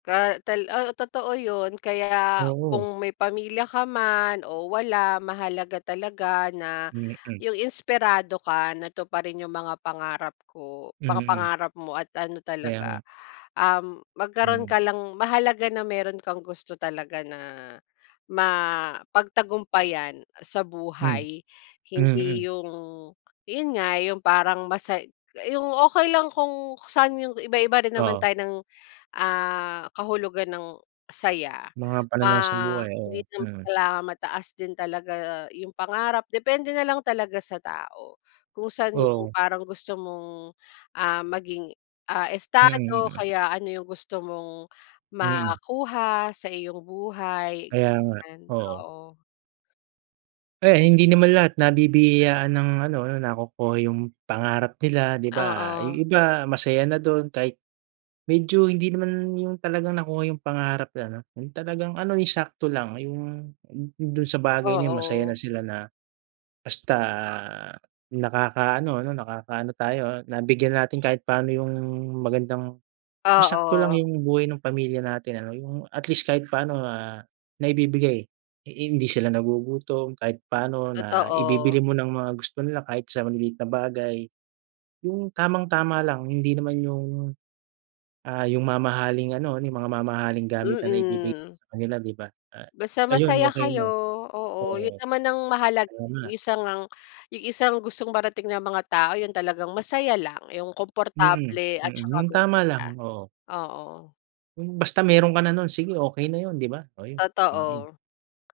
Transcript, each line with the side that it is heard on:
left: Ka tal ah, totoo yun, kaya
right: Oo.
left: kung may pamilya ka man o wala, mahalaga talaga na
right: Mm.
left: yung inspirado ka na tuparin yung mga pangarap ko mga
right: Mm.
left: pangarap mo at ano
right: Kaya
left: talaga,
right: nga.
left: um, magkaroon
right: Hmm.
left: ka lang mahalaga na meron kang gusto talaga na mapagtagumpayan sa
right: Hmm.
left: buhay.
right: Mm.
left: Hindi yung yun nga, yung parang masay yung okey lang kung saan yung iba-iba rin naman
right: Oo.
left: tayo ng, ah, kahulugan ng saya.
right: Mga pananaw sa
left: Ah,
right: buhay,
left: hindi
right: oo.
left: naman
right: Mm.
left: kailangan mataas din talaga yung pangarap. Depende na lang talaga sa tao kung saan yung
right: Oo.
left: parang gusto mong, ah, maging ah,
right: Mm,
left: estado o
right: mm.
left: kaya ano yung gusto mong
right: Mm.
left: makuha sa iyong buhay.
right: Kaya nga.
left: 'Yan,
right: Oo.
left: oo.
right: Eh, hindi naman lahat nabibiyayaan ng ano ano nakukuha yung pangarap nila, 'di ba?
left: Oo.
right: Yung iba masaya na dun kahit medyo, hindi naman yung talagang nakuha yung pangarap na ano, yung talagang ano yung sakto lang. Yung dun sa bagay na yun masaya na
left: Oo.
right: sila na, basta nakakaano, ano, nakakaano tayo ah, na bigyan natin kahit paano yung magandang yung sakto lang
left: Oo.
right: yung buhay nung pamilya natin ano. Yung at least kahit papano, ah, naibibigay. Hindi sila nagugutom kahit paano, na
left: Totoo.
right: ibibili mo ng mga gusto nila kahit sa maliliit na bagay. Yung tamang-tama lang hindi naman yung, ah, yung mamahaling ano, yung mga mamahaling gamit na naibigay
left: Mm.
right: sa kanila, 'di ba? Ah,
left: Basta
right: ayun,
left: masaya
right: okey
left: kayo,
right: na.
left: oo. Yun
right: Oo.
left: naman ang mahalaga,
right: Oo
left: yung
right: nga.
left: isa ngang yung isang gustong marating ng mga tao yun talagang masaya lang, yung
right: Mm,
left: komportable at
right: mm.
left: saka
right: Yung tama
left: masaya.
right: lang, oo.
left: Oo.
right: Yung basta meron ka na nun, sige, okey na yun, 'di ba? Oh, yun. Mm.
left: Totoo.